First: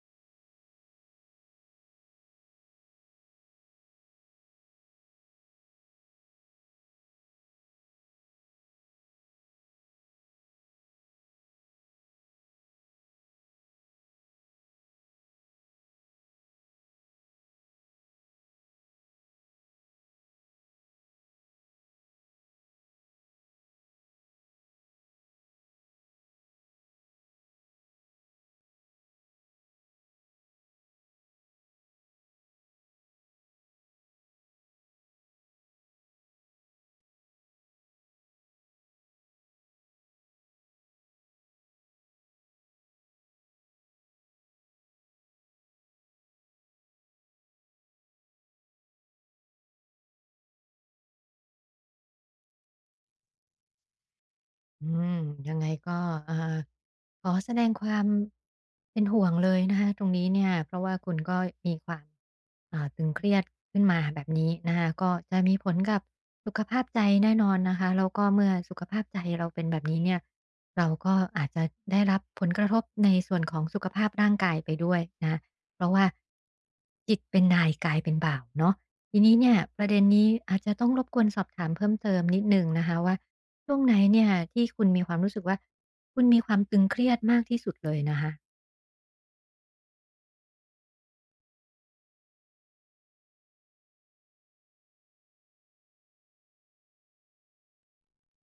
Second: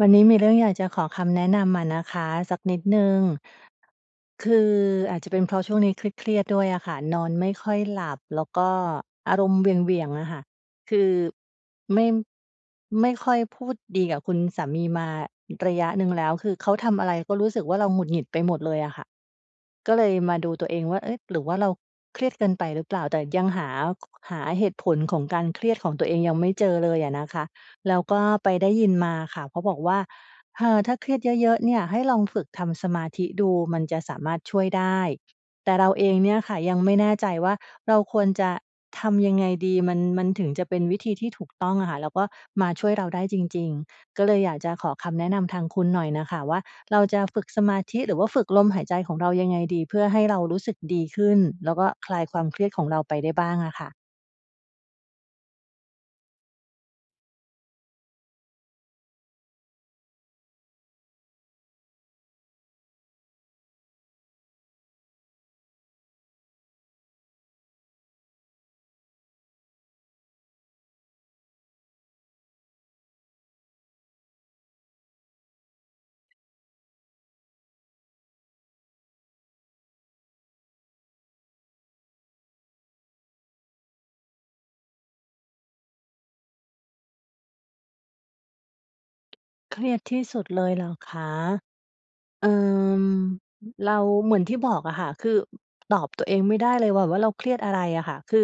วันนี้มีเรื่องอยากจะขอคำแนะนำอะนะคะ สักนิดหนึ่ง คือ อาจจะเป็นเพราะช่วงนี้เครียด ๆ ด้วยอะค่ะ นอนไม่ค่อยหลับ แล้วก็อารมณ์เหวี่ยง ๆ อะค่ะ คือไม่ ไม่ค่อยพูดดีกับคุณสามีมาระยะหนึ่งแล้ว คือเขาทำอะไรก็รู้สึกว่าเราหงุดหงิดไปหมดเลยอะค่ะ ก็เลยมาดูตัวเองว่า เอ๊ะ หรือว่าเราเครียดเกินไปหรือเปล่า? แต่ยังหา ค หาเหตุผลของการเครียดของตัวเองยังไม่เจอเลยอะนะคะ แล้วก็ไปได้ยินมาค่ะ เพราะบอกว่า "เธอ ถ้าเครียดเยอะ ๆ เนี่ยให้ลองฝึกทำสมาธิดู มันจะสามารถช่วยได้" แต่เราเองเนี่ยค่ะ ยังไม่แน่ใจว่าเราควรจะทำยังไงดีมัน มันถึงจะเป็นวิธีที่ถูกต้องอะค่ะ แล้วก็มาช่วยเราได้จริง ๆ ก็เลยอยากจะขอคำแนะนำทางคุณหน่อยน่ะค่ะว่า เราจะฝึกสมาธิหรือว่าฝึกลมหายใจของเรายังไงดี? เพื่อให้เรารู้สึกดีขึ้น แล้วก็คลายความเครียดของเราไปได้บ้างอะค่ะ? อืม ยังไงก็ เอ่อ ขอแสดงความเป็นห่วงเลยนะคะตรงนี้เนี่ย เพราะว่าคุณก็มีความ อ่า ตึงเครียดขึ้นมาแบบนี้นะคะ ก็จะมีผลกับสุขภาพใจแน่นอนนะคะ แล้วก็เมื่อสุขภาพใจเราเป็นแบบนี้เนี่ย เราก็อาจจะได้รับผลกระทบในส่วนของสุขภาพร่างกายไปด้วยนะคะ เพราะว่า จิตเป็นนายกายเป็นบ่าวเนาะ ทีนี้เนี่ยประเด็นนี้อาจจะต้องรบกวนสอบถามเพิ่มเติมนิดหนึ่งนะคะว่า ช่วงไหนเนี่ยที่คุณมีความรู้สึกว่า คุณมีความตึงเครียดมากที่สุดเลยนะคะ? เครียดที่สุดเลยเหรอคะ? เอ่อ อ เราเหมือนที่บอกอะค่ะ คือ อ ตอบตัวเองไม่ได้เลย หว่า ว่า เราเครียดอะไรอะค่ะ คือ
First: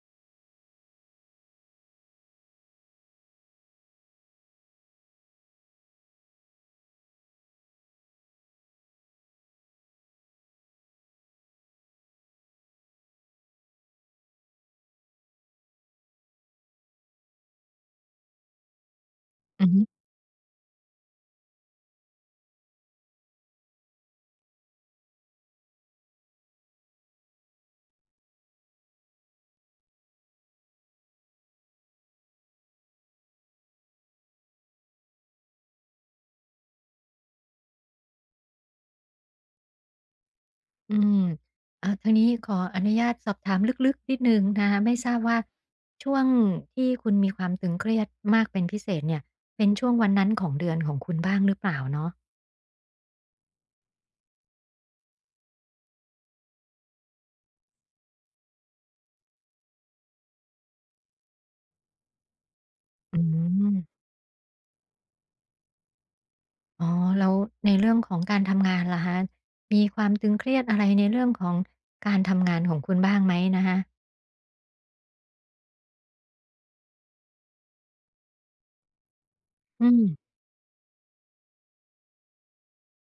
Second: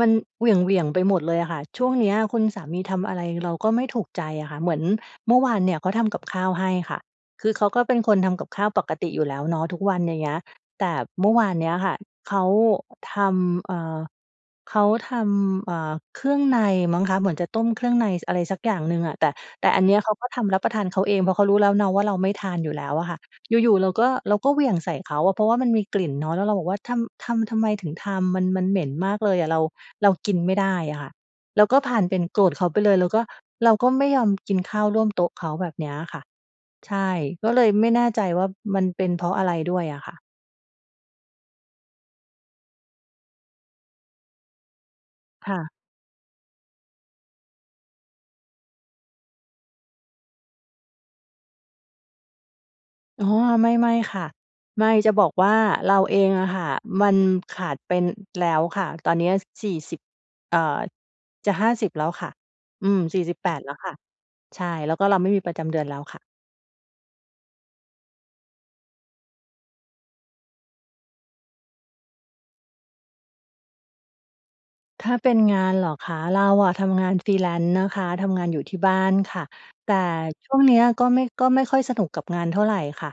มันเหวี่ยง ๆ ไปหมดเลยอะค่ะ ช่วงเนี้ยคุณสามีทำอะไร เราก็ไม่ถูกใจอะค่ะ เหมือนเมื่อวานเนี่ยเขาทำ กับข้าวให้ค่ะ คือเขาก็เป็นคนทำกับข้าวปกติอยู่แล้วเนาะทุกวันอย่างเงี้ย แต่เมื่อวานเนี้ยค่ะ เขาทำ เอ่อ เขาทำ เอ่อ เครื่องในมั้งคะ เหมือนจะต้มเครื่องใน ส อะไรสักอย่างหนึ่งอะ แต่ อแตื่อฮอัึ นเนี้ยเขาก็ทำรับประทานเขาเอง เพราะเขารู้แล้วเนาะ ว่าเราไม่ทาน อยู่แล้วอะค่ะ อยู่ ๆ เราก็ เราก็เหวี่ยง ใส่เขาอะ เพราะว่ามันมีกลิ่นเนาะ แล้วเราบอกว่า ทำ ทำ ทำไม ถึงทำ มัน มันเหม็นมากเลยอะ เรา เรากินไม่ได้อะค่ะ แล้วก็พาลเป็นโกรธเขาไปเลย แล้วก็เราก็ไม่ยอมกินข้าวร่วมโต๊ะเขา แบบนี้อะค่ะ ใช่ ก็เลยไม่แน่ใจว่ามันเป็นเพราะอะไรด้วยอะค่ะ อืม อะ ทางนี้ขออนุญาตสอบถามลึก ๆ นิดหนึ่งนะคะ ไม่ทราบว่าค่ะ ช่วงที่คุณมีความตึงเครียดมากเป็นพิเศษเนี่ย เป็นช่วงวันนั้นของเดือนของคุณบ้างหรือเปล่าเนาะ? อ๋อ ไม่ ๆ ค่ะ ไม่ จะบอกว่าเราเองอะค่ะ มันขาดเป็น แล้วค่ะ ตอนนี้ ส 40 เอ่อ จะ 50 แล้วค่ะ อืม อ48 แล้วืม ค่ะ ใช่ แล้วก็เราไม่มีประจำเดือนแล้วค่ะ อ๋อ แล้วในเรื่อง ของการทำงานล่ะคะ มีความตึงเครียดอะไร ในเรื่องของการทำงานของคุณบ้างไหมนะคะ? ถ้าเป็นงานเหรอคะ เราอะทำงาน Freelance นะคะ ทำงานอยู่ที่บ้านค่ะ อืแต่ม ช่วงเนี้ยก็ไม่ ก็ไม่ค่อยสนุกกับงานเท่าไรค่ะ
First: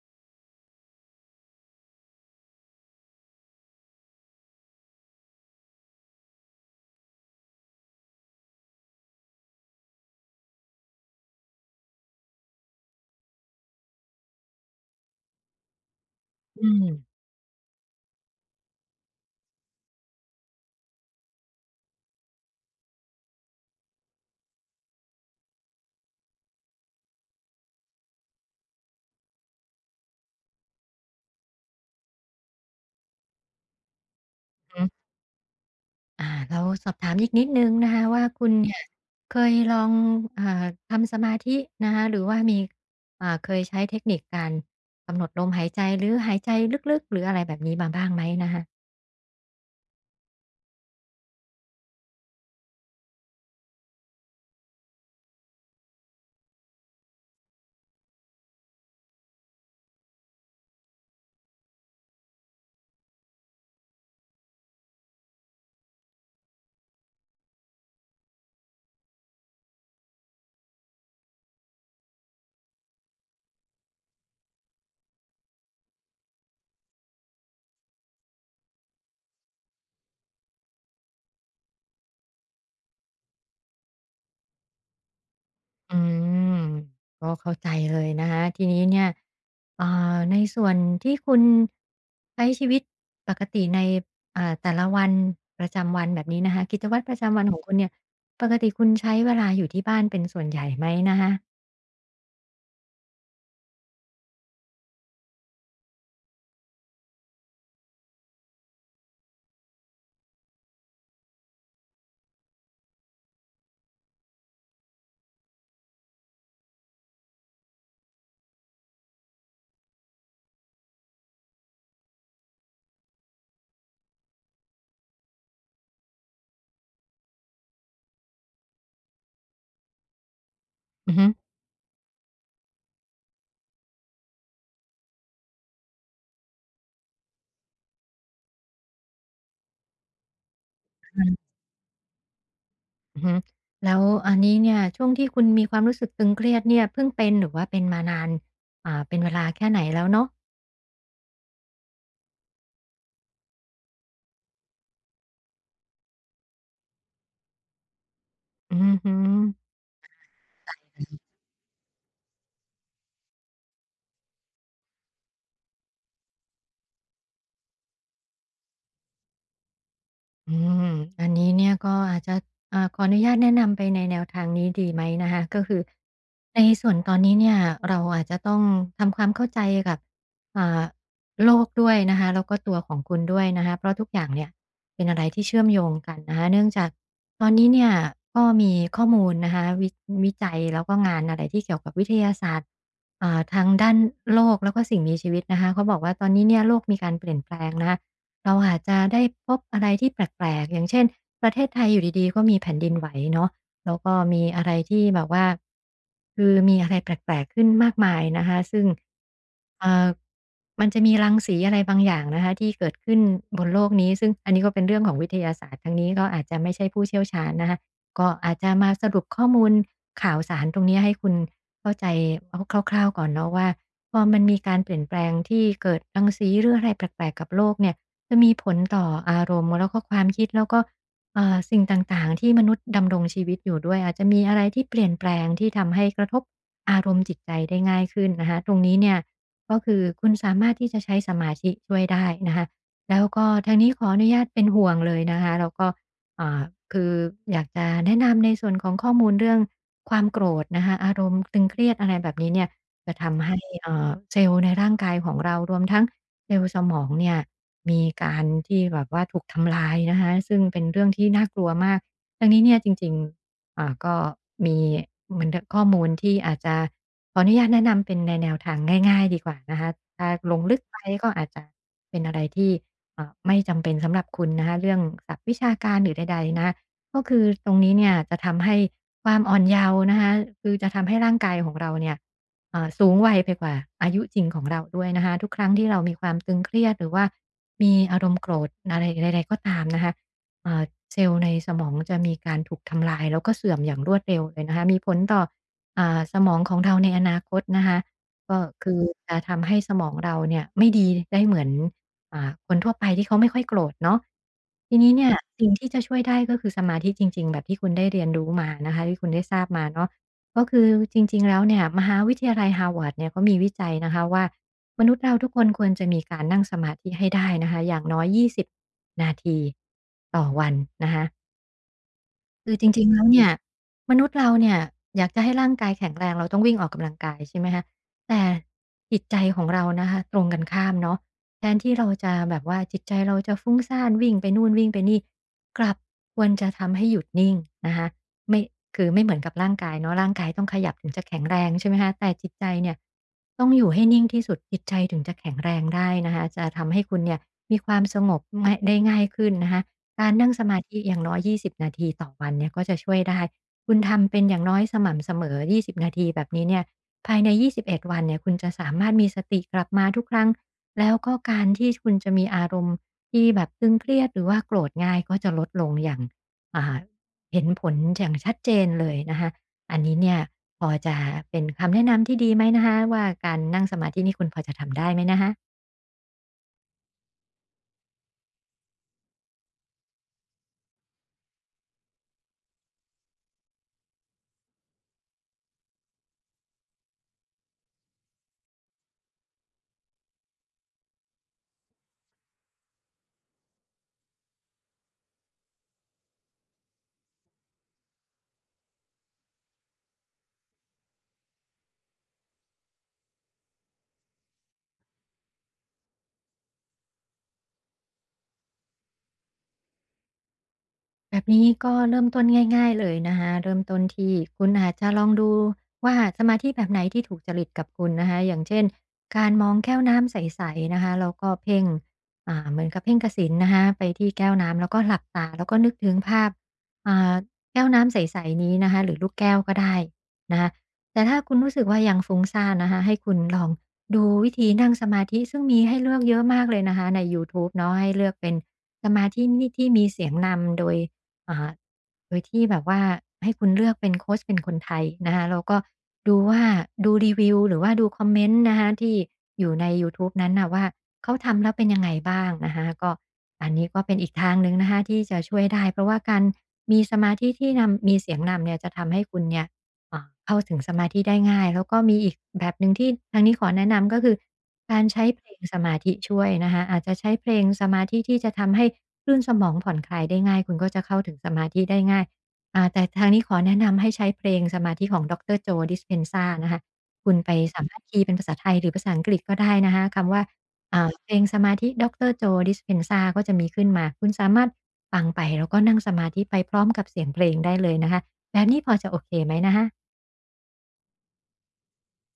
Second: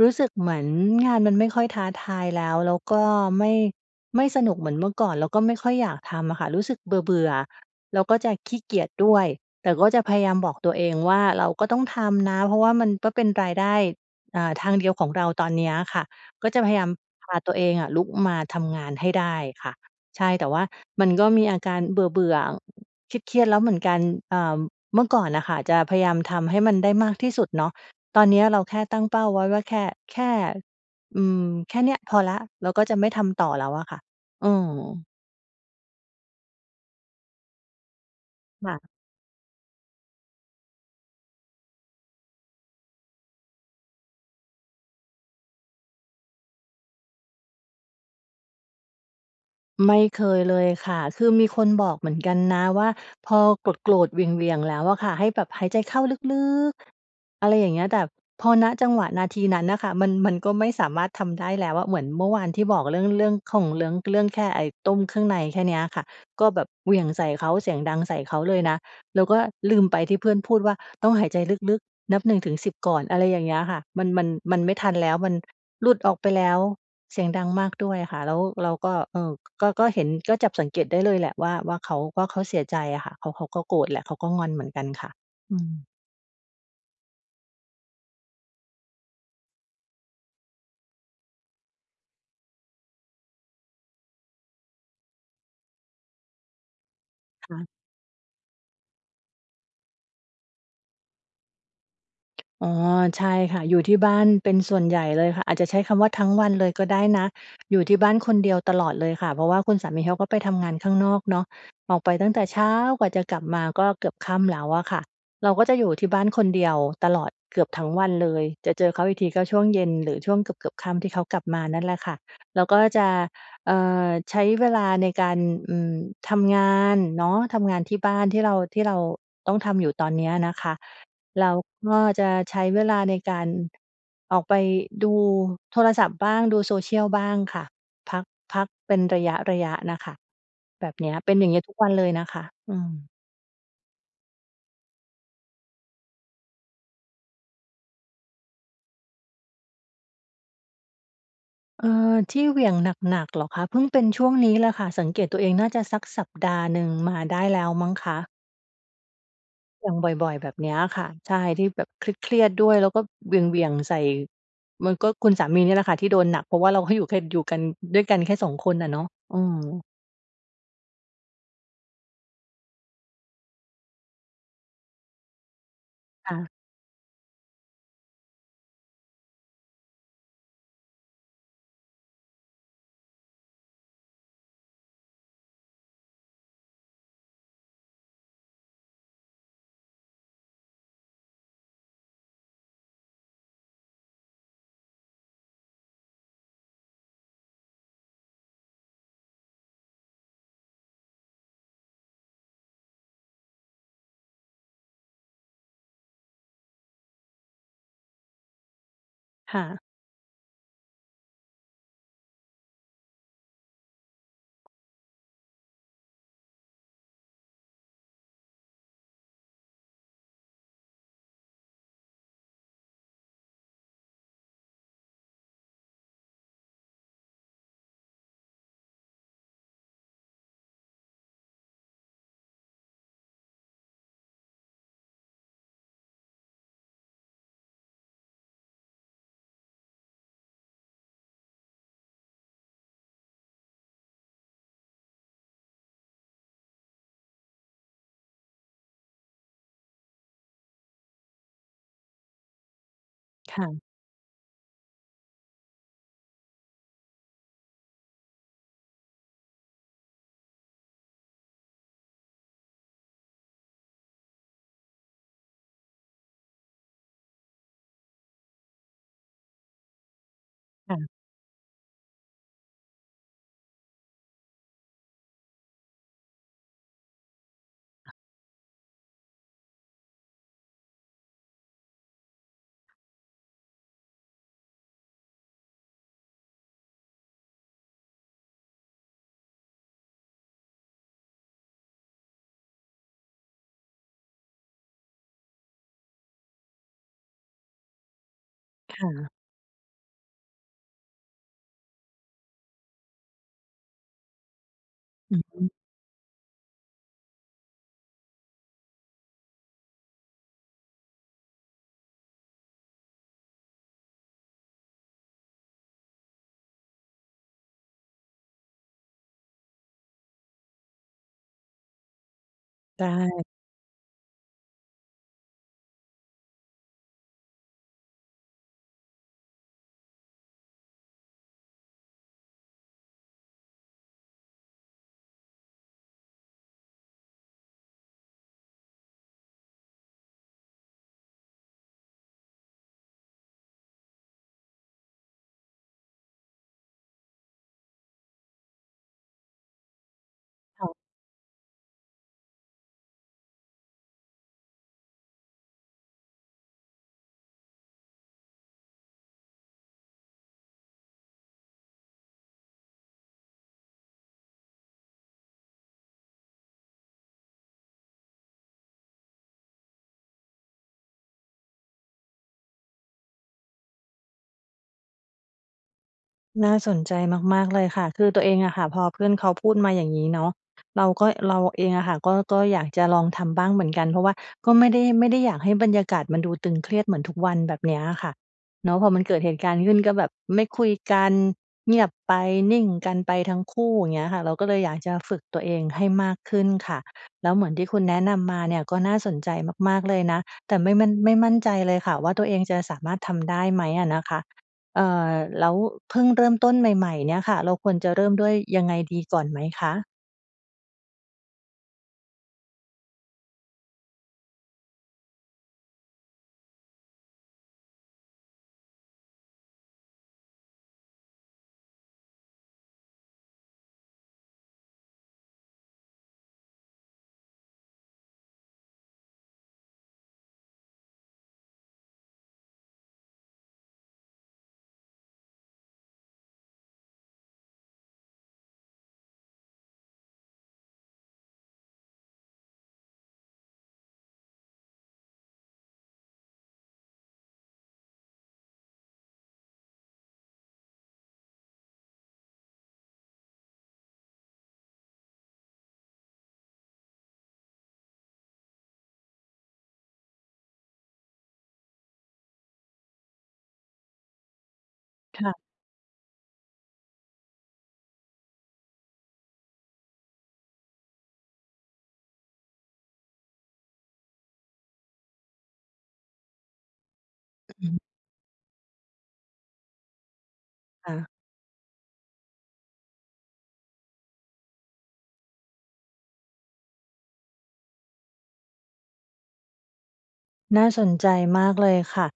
รู้สึกเหมือนงานมันไม่ค่อยท้าทายแล้ว แล้วก็ไม่ ไม่สนุกเหมือนเมื่อก่อน แล้วก็ไม่ค่อยอยากทำอะค่ะ รู้สึกเบื่อ ๆ แล้วก็จะขี้เกียจด้วย แต่ก็จะพยายามบอกตัวเองว่า "เราก็ต้องทำนะ" เพราะว่ามันก็เป็นรายได้ อ่า ทางเดียวของเราตอนนี้อะค่ะ ก็จอะืพยายามม พาตัวเองอะลุกมาทำงานให้ได้ค่ะ ใช่ แต่ว่ามันก็มีอาการเบื่อ ๆ เครียด ๆ แล้วเหมือนกัน เอ่อ เมื่อก่อนน่ะค่ะ จะพยายามทำให้มันได้มากที่สุดเนาะ ตอนนี้เราแค่ตั้งเป้าไว้ว่า แค่ แค่ อืม แค่เนี้ยพอแล้ว เราก็จะไม่ทำต่อแล้วอะค่ะ อือือฮึ ม อา แล้วสอบถามอีกนิดหนึ่งนะคะว่า คุณ เนคี่่ยะ เคยลอง อ่า ทำสมาธินะคะ หรือว่ามี อ่า เคยใช้เทคนิคการกำหนดลมหายใจ หรือหายใจลึก ๆ หรืออะไรแบบนี้มาบ้างไหมนะคะ? ไม่เคยเลยค่ะ คือมีคนบอกเหมือนกันนะว่า "พอโกรธ ๆ เหวี่ยง ๆ แล้วอะค่ะ ให้แบบหายใจเข้าลึก ๆ" อะไรอย่างเงี้ย แต่พอ ณ จังหวะนาทีนั้นน่ะค่ะ มัน มันก็ไม่สามารถทำได้แล้วอะ เหมือนเมื่อวานที่บอกเรื่อง เรื่องของเรื้อง เรื่องแค่ไอ้ต้มเครื่องในแค่เนี้ยอะค่ะ ก็แบบเหวี่ยงใส่เขา เสียงดังใส่เขาเลยนะ แล้วก็ลืมไปที่เพื่อนพูดว่า "ต้องหายใจลึก ๆ นับ 1-10 ก่อน" อะไรอย่างเงี้ยค่ะ มัน มัน มันไม่ทันแล้ว มันหลุดออกไปแล้ว เสียงดังมากด้วยอะค่ะ แล้ว เราก็ เอ่อ ก็ ก็เห็น ก็จับสังเกตได้เลยแหละว่า ว่าเขา ว่าเขาเสียใจอะค่ะ เขา เขาก็โกรธแหละ เขาก็งอนเหมือนกันค่ะ อืม อืม ก็เข้าใจเลย นะคะ ทีนี้เนี่ย เอ่อ ในส่วนที่คุณ ใช้ชีวิตปกติใน อ่า แต่ละวัน ประจำวันแบบนี้นะคะ กิจวัตรประจำวัน ฮของะ คุณเนี่ย ปกติคุณใช้เวลาอยู่ที่บ้านเป็นส่วนใหญ่ไหมนะคะ? อ๋อ ใช่ค่ะ อยู่ที่บ้านเป็นส่วนใหญ่เลยค่ะ อาจจะใช้คำว่าทั้งวันเลยก็ได้นะ อยู่ที่บ้านคนเดียวตลอดเลยค่ะ เพราะว่าคุณสามีเขาก็ไปทำงานข้างนอกเนาะ ออกไปตั้งแต่เช้ากว่าจะกลับมาก็เกือบค่ำแล้วอะค่ะ เราก็จะอยู่ที่บ้านคนเดียวตลอดเกือบทั้งวันเลย จะเจอเขาอีกทีก็ช่วงเย็น หรือช่วงเกือบ ๆ ค่ำที่เขากลับมานั่นแหละค่ะ เราก็จะ เอ่อ ใช้เวลาในการ อืม ทำงานเนาะ ทำงานที่บ้านที่เรา ที่เราต้องทำอยู่ตอนเนี้ยนะคะ อือฮึ แล้วก็จะใช้เวลาในการออกไปดูโทรศัพท์บ้าง ดูโซเชียลบ้างค่ะ พัก พักเป็นระยะ ๆ น่ะค่ะ แบบเนอี้ะย ฮเปะ ็นอย่างเงี้ยทุกวันเลยน่ะค่ะ อืม อือฮึ แล้วอันนี้เนี่ย ช่วงที่คุณมีความรู้สึกตึงเครียดเนี่ย เพิ่งเป็นหรือว่าเป็นมานาน อ่า เป็นเวลาแค่ไหนแล้วเนาะ? เออ ที่เหวี่ยงหนัก ๆ เหรอคะ? เพิ่งเป็นช่วงนี้แหละค่ะ สังเกตตัวเอง น่าจะสักสัปดาห์หนึ่งมาได้แล้วมั้งคะ อือฮึ อเหวี่ยงบ่อย ๆ แบบเนี้ยคะฮะ ค่ะ อื่ะ อฮึ ใช่ ที่แบบเครียด ๆ ด้วย แล้วก็เหวี่ยง ๆ ใส่ มันก็ คุณสามีเนี่ยล่ะค่ะที่โดนหนัก เพราะว่าเราให้อยู่แค่ อยู่กัน ด้วยกันแค่สองคนน่ะเนาะ อืม อืม อันนี้เนี่ย ก็อาจจะ อ่า ขออนุญาตแนะนำไปในแนวทางนี้ ดีไหมนะคะ ก็คือค่ะ ในส่วนตอนนี้เนี่ย เราอาจจะต้องทำความเข้าใจกับ อ่า โลกด้วยนะคะ แล้วก็ตัวของคุณด้วยนะคะ เพราะทุกอย่างเนี่ย เป็นอะไรที่เชื่อมโยงกันนะคะ เนื่องจากตอนนี้เนี่ย ก็มีข้อมูลนะคะ วิ วิจัยแล้วก็งานอะไรที่เกี่ยวกับวิทยาศาสตร์ อ่า ทางด้านโลกแล้วก็สิ่งมีชีวิตนะคะ เขาบอกว่าตอนนี้เนี่ย โลกมีการเปลี่ยนแปลงนะคะ เราอาจจะได้พบอะไรที่แปลก ๆ อย่างเช่น ประเทศไทยอยู่ดี ๆ ก็มีแผ่นดินไหวเนาะ แล้วก็มีอะไรที่แบบว่า คือมีอะไรแปลก ๆ ขึ้นมากมายนะคะ ซึ่ง ค่ะ เอ่อ มันจะมีรังสีอะไรบางอย่างนะคะ ที่เกิดขึ้นบนโลกนี้ ซึ่งอันนี้ก็เป็นเรื่องของวิทยาศาสตร์ ทางนี้ก็อาจจะไม่ใช่ผู้เชี่ยวชาญนะคะ ก็อาจจะมาสรุปข้อมูลข่าวสารตรงเนี้ย ให้คุณเข้าใจ อ คร่าว ๆ ก่อนเนาะว่า พอมันมีการเปลี่ยนแปลงที่เกิดรังสีหรืออะไรแปลก ๆ กับโลกเนี่ย จะมีผลต่ออารมณ์ แล้วก็ความคิด แล้วก็ เอ่อ สิ่งต่าง ๆ ที่มนุษย์ดำรงชีวิตอยู่ด้วย อาจจะมีอะไรที่เปลี่ยนแปลง ที่ทำให้กระทบอารมณ์จิตใจได้ง่ายขึ้นนะคะ ตรงนี้เนี่ย ก็คือคุณสามารถที่จะใช้สมาธิช่วยได้นะคะ แล้วก็ทางนี้ขออนุญาตเป็นห่วงเลยนะคะ แล้วก็ อ่า คืออยากจะแนะนำในส่วนของข้อมูลเรื่องความโกรธนะคะ อารมณ์ตึงเครียด อะไรแบบนี้เนี่ย จะทำใหค้ ่ะ เอ่อ เซลล์ในร่างกายของเรา รวมทั้งเซลล์สมองเนี่ย มีการที่ แบบว่าถูกทำลายนะคะ ซึ่งเป็นเรื่องที่น่ากลัวมาก ดังนี้เนี่ย จริง ๆ เอ่อ ก็มีเหมือน ด ข้อมูลที่อาจจะ ขออนุญาตแนะนำเป็นในแนวทางง่าย ๆ ดีกว่านะคะ ถ้าลงลึกค่ไปะ ก็อาจจะเป็นอะไรที่ เอ่อ ไม่จำเป็นสำหรับคุณนะคะ เรื่องศัพท์วิชาการหรือใด ๆ นะคะ ก็คือตรงนี้เนี่ย จะทำให้ความอ่อนเยาว์นะคะ คือจะทำให้ร่างกายของเราเนี่ย เอ่อ สูงวัยไปกว่าอายุจริงของเราด้วยนะคะ ทุกครั้งที่เรามีความตึงเครียด หรือว่ามีอารมณ์โกรธอะไรใด ๆ ก็ตามนะคะ เอ่อ เซลล์ในสมองจะมีการถูกทำลาย แล้วก็เสื่อมอย่างรวดเร็วเลยนะคะ มีผลต่อ อ่า สมองของเราในอนาคตนะคะ ก็คืคอ่ะ จะทำให้สมองเราเนี่ยไม่ดีได้เหมือน อ่า คนทั่วไปที่เขาไม่ค่อยโกรธเนาะ ที่นี้เนี่อย ือฮสิ่งึ ที่จะช่วยได้ ก็คือสมาธิจริง ๆ แบบที่คุณได้เรียนรู้มานะคะ ที่คุณได้ทราบมาเนาะ ก็คือจริง ๆ แล้วเนี่ย มหาวิทยาลัย Harvard เนี่ย เขามีวิจัยนะคะว่า มนุษย์เราทุกคนควรจะมีการนั่งสมาธิให้ได้นะคะ อย่างน้อย 20 นาทีต่อวันนะคะ คือจไรดิง ๆ แล้วเน้ ี่ย มนุษย์เราเนี่ยอยากจะให้ร่างกายแข็งแรง เราต้องวิ่งออกกำลังกาย ใช่ไหมคะ แต่จิตใจของเรานะคะตรงกันข้ามเนาะ แทนที่เราจะแบบว่าจิตใจเราจะฟุ้งซ่าน วิ่งไปนู่น วิ่งไปนี่ กลับควรจะทำให้หยุดนิ่งนะคะ ไม่ คือไม่เหมือนกับร่างกายเนาะ ร่างกายต้องขยับถึงจะแข็งแรง ใช่ไหมคะ แต่จิตใจเนี่ยต้องอยู่ให้นิ่งที่สุด จิตใจถึงจะแข็งแรงได้นะคะ จะทำให้คุณเนี่ยมีความสงบ ไม่ ได้ง่ายขึ้นนะคะ การนั่งสมาค่ธะ ิอย่างน้อย 20 นาทีต่อวันเนี่ยก็จะช่วยได้ คุณทำเป็นอย่างน้อยสม่ำเสมอ 20 นาทีแบบนี้เนี่ย ภายใน 21 วันเนี่ยคุณจะสามารถมีสติกลับมาทุกครั้ง แล้วก็การที่ จ คุณจะมีอารมณ์ที่แบบตึงเครียด หรือว่าโกรธง่ายก็จะลดลงอย่าง อ่า เห็นผลอย่างชัดเจนเลยนะคะ อันนี้เนี่ยพอจะเป็นคำแนะนำที่ดีไหมนะคะ? ว่าการนั่งสมาธินี่ คุณพอจะทำได้ไหมนะคะ? น่าสนใจมาก ๆ เลยค่ะ คือตัวเองอะค่ะ พอเพื่อนเขาพูดมาอย่างงี้เนาะ เราก็ เราเองอะค่ะ ก็ ก็อยากจะลองทำบ้างเหมือนกัน เพราะว่าก็ไม่ได้ ไม่ได้อยากให้บรรยากาศมันดูตึงเครียดเหมือนทุกวันแบบนี้อะค่ะเนาะ พอมันเกิดเหตุการณ์ขึ้นก็แบบไม่คุยกัน เงียบไป นิ่งกันไปทั้งคู่ อย่างเงี้ยค่ะ เราก็เลยอยากจะฝึกตัวเองให้มากขึ้นค่ะ แล้วเหมือนที่คุณแนะนำมาเนี่ยก็น่าสนใจมาก ๆ เลยนะ แต่ไม่มั่น ไม่มั่นใจเลยค่ะว่า ตัวเองจะสามารถทำได้ไหมอะนะคะ เอ่อ แล้วเพิ่งเริ่มต้นใหม่ ๆ เนี่ยค่ะ เราควรจะเริ่มด้วยยังไงดีก่อนไหมคะ? แบบนี้ก็เริ่มต้นง่าย ๆ เลยนะคะ เริ่มต้นที่คุณอาจจะลองดูว่า สมาธิแบบไหนที่ถูกจริตกับคุณนะคะ อย่างเช่น การมองแก้วน้ำใส ๆ นะคะแล้วก็เพ่ง อ่า เหมือนกับเพ่งกสิณนะคะไปที่แก้วน้ำแล้วก็หลับตา แล้วก็นึกถึงภาพ อ่า แก้วน้ำใส ๆ นี้นะคะ หรือลูกแก้วก็ได้นะคะ แต่ถ้าคุณรู้สึกว่า ยังฟุ้งซ่านนะคะ ให้คุณลองดูวิธีนั่งสมาธิซึ่งมีให้เลือก เยอะมากเลยนะคะในยูทูบเนาะ ให้เลือกเป็นสมาธินี่ ที่มีเสียงนำโดย อ่า โดยที่แบบว่าให้คุณเลือกเป็น โคชเป็นคนไทยนะคะ แล้วก็ดูว่า ดูรีวิว หรือว่าดูคอมเมนต์นะคะที่อยู่ในยูทูบนั้นน่ะว่าเขาทำแล้วเป็น ยังไงบ้างนะคะ ก็อันนี้ก็เป็นอีกทางหนึ่งนะคะที่จะช่วยได้ เพราะว่าการมีสมาธิที่นำ มีเสียงนำเนี่ยจะทำให้คุณเนี่ย อะ เข้าถึงสมาธิได้ง่าย แล้วก็มีอีกแบบหนึ่งที่ทางนี้ขอแนะนำ ก็คือการใช้เคพล่ะ งสมาธิช่วยนะคะ อาจจะใช้เพลงสมาธิที่จะทำให้คลื่นสมองผ่อนคลายได้ง่าย คุณก็จะเข้าถึงสมาธิได้ง่าย อ่า แต่ทางนี้ขอแนะนำให้ใช้เพลงสมาธิของด็อกเตอร์ Joe Dispenza นะคะ คุณไปสาอืมอฮารึ ถคีย์เป็นภาษาไทย หรือภาษาอังกฤษก็ได้นะคะคำว่า อ่คา ่ะ เพลงสมาธิด็อกเตอร์ Joe Dispenza ก็จะมีขึ้นมา คุณสามารถฟังไป แล้วก็นั่งสมาธิไปพร้อมกับเสียงเพลงได้เลยนะคะ แบบนี้พอจะโอเคไหมนะคะ? น่าสนใจมากเลยค่ะ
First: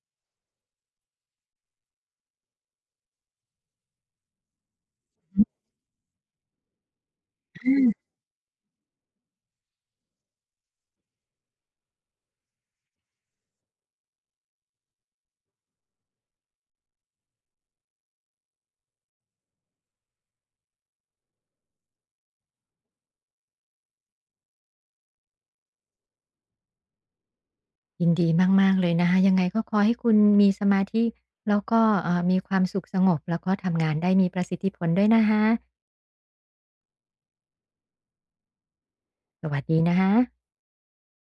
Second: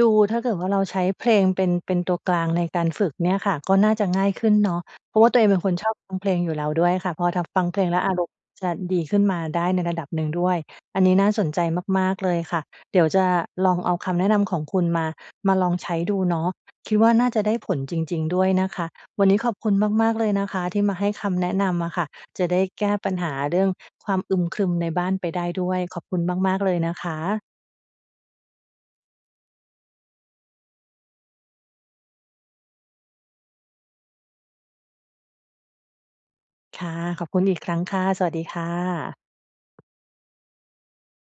ดูถ้าเกิดว่าเราใช้เพลงเป็น เป็นตัวกลางในการฝึกเนี่ยค่ะ ก็น่าจะง่ายขึ้นเนาะ เพราะว่าตัอวเือฮอึ งเป็นคนชอบฟังเพลงอยู่แล้วด้วยค่ะ พอทำ ฟังเพลองา แล้วอารมณ์จะดีขึ้นมาได้ในระดับหนึ่งด้วย อันนี้น่าสนใจมาก ๆ เลยค่ะ เดี๋ยวจะลองเอาคำแนะนำของคุณมา มาลองใช้ดูเนาะ คิดว่าน่าจะได้ผลจริง ๆ ด้วยนะคะ วันนี้ขอบคุณมาก ๆ เลยนะคะที่มาให้คำแนะนำอะค่ะ จะได้แก้ปัญหาเรื่องความอึมครึมในบ้านไปได้ด้วย ขอบคุณมาก ๆ เลยนะคะ ยินดีมาก ๆ เลยนะคะ ยังไงก็ขอให้คุณมีสมาธิแล้วก็ เอ่อ มีความสุขสงบ แล้วก็ทำงานได้มีประสิทธิผลด้วยนะคะ ค่ะ ขอบคุณอีกครั้งค่ะ สวัสดีค่ะ สวัสดีนะคะ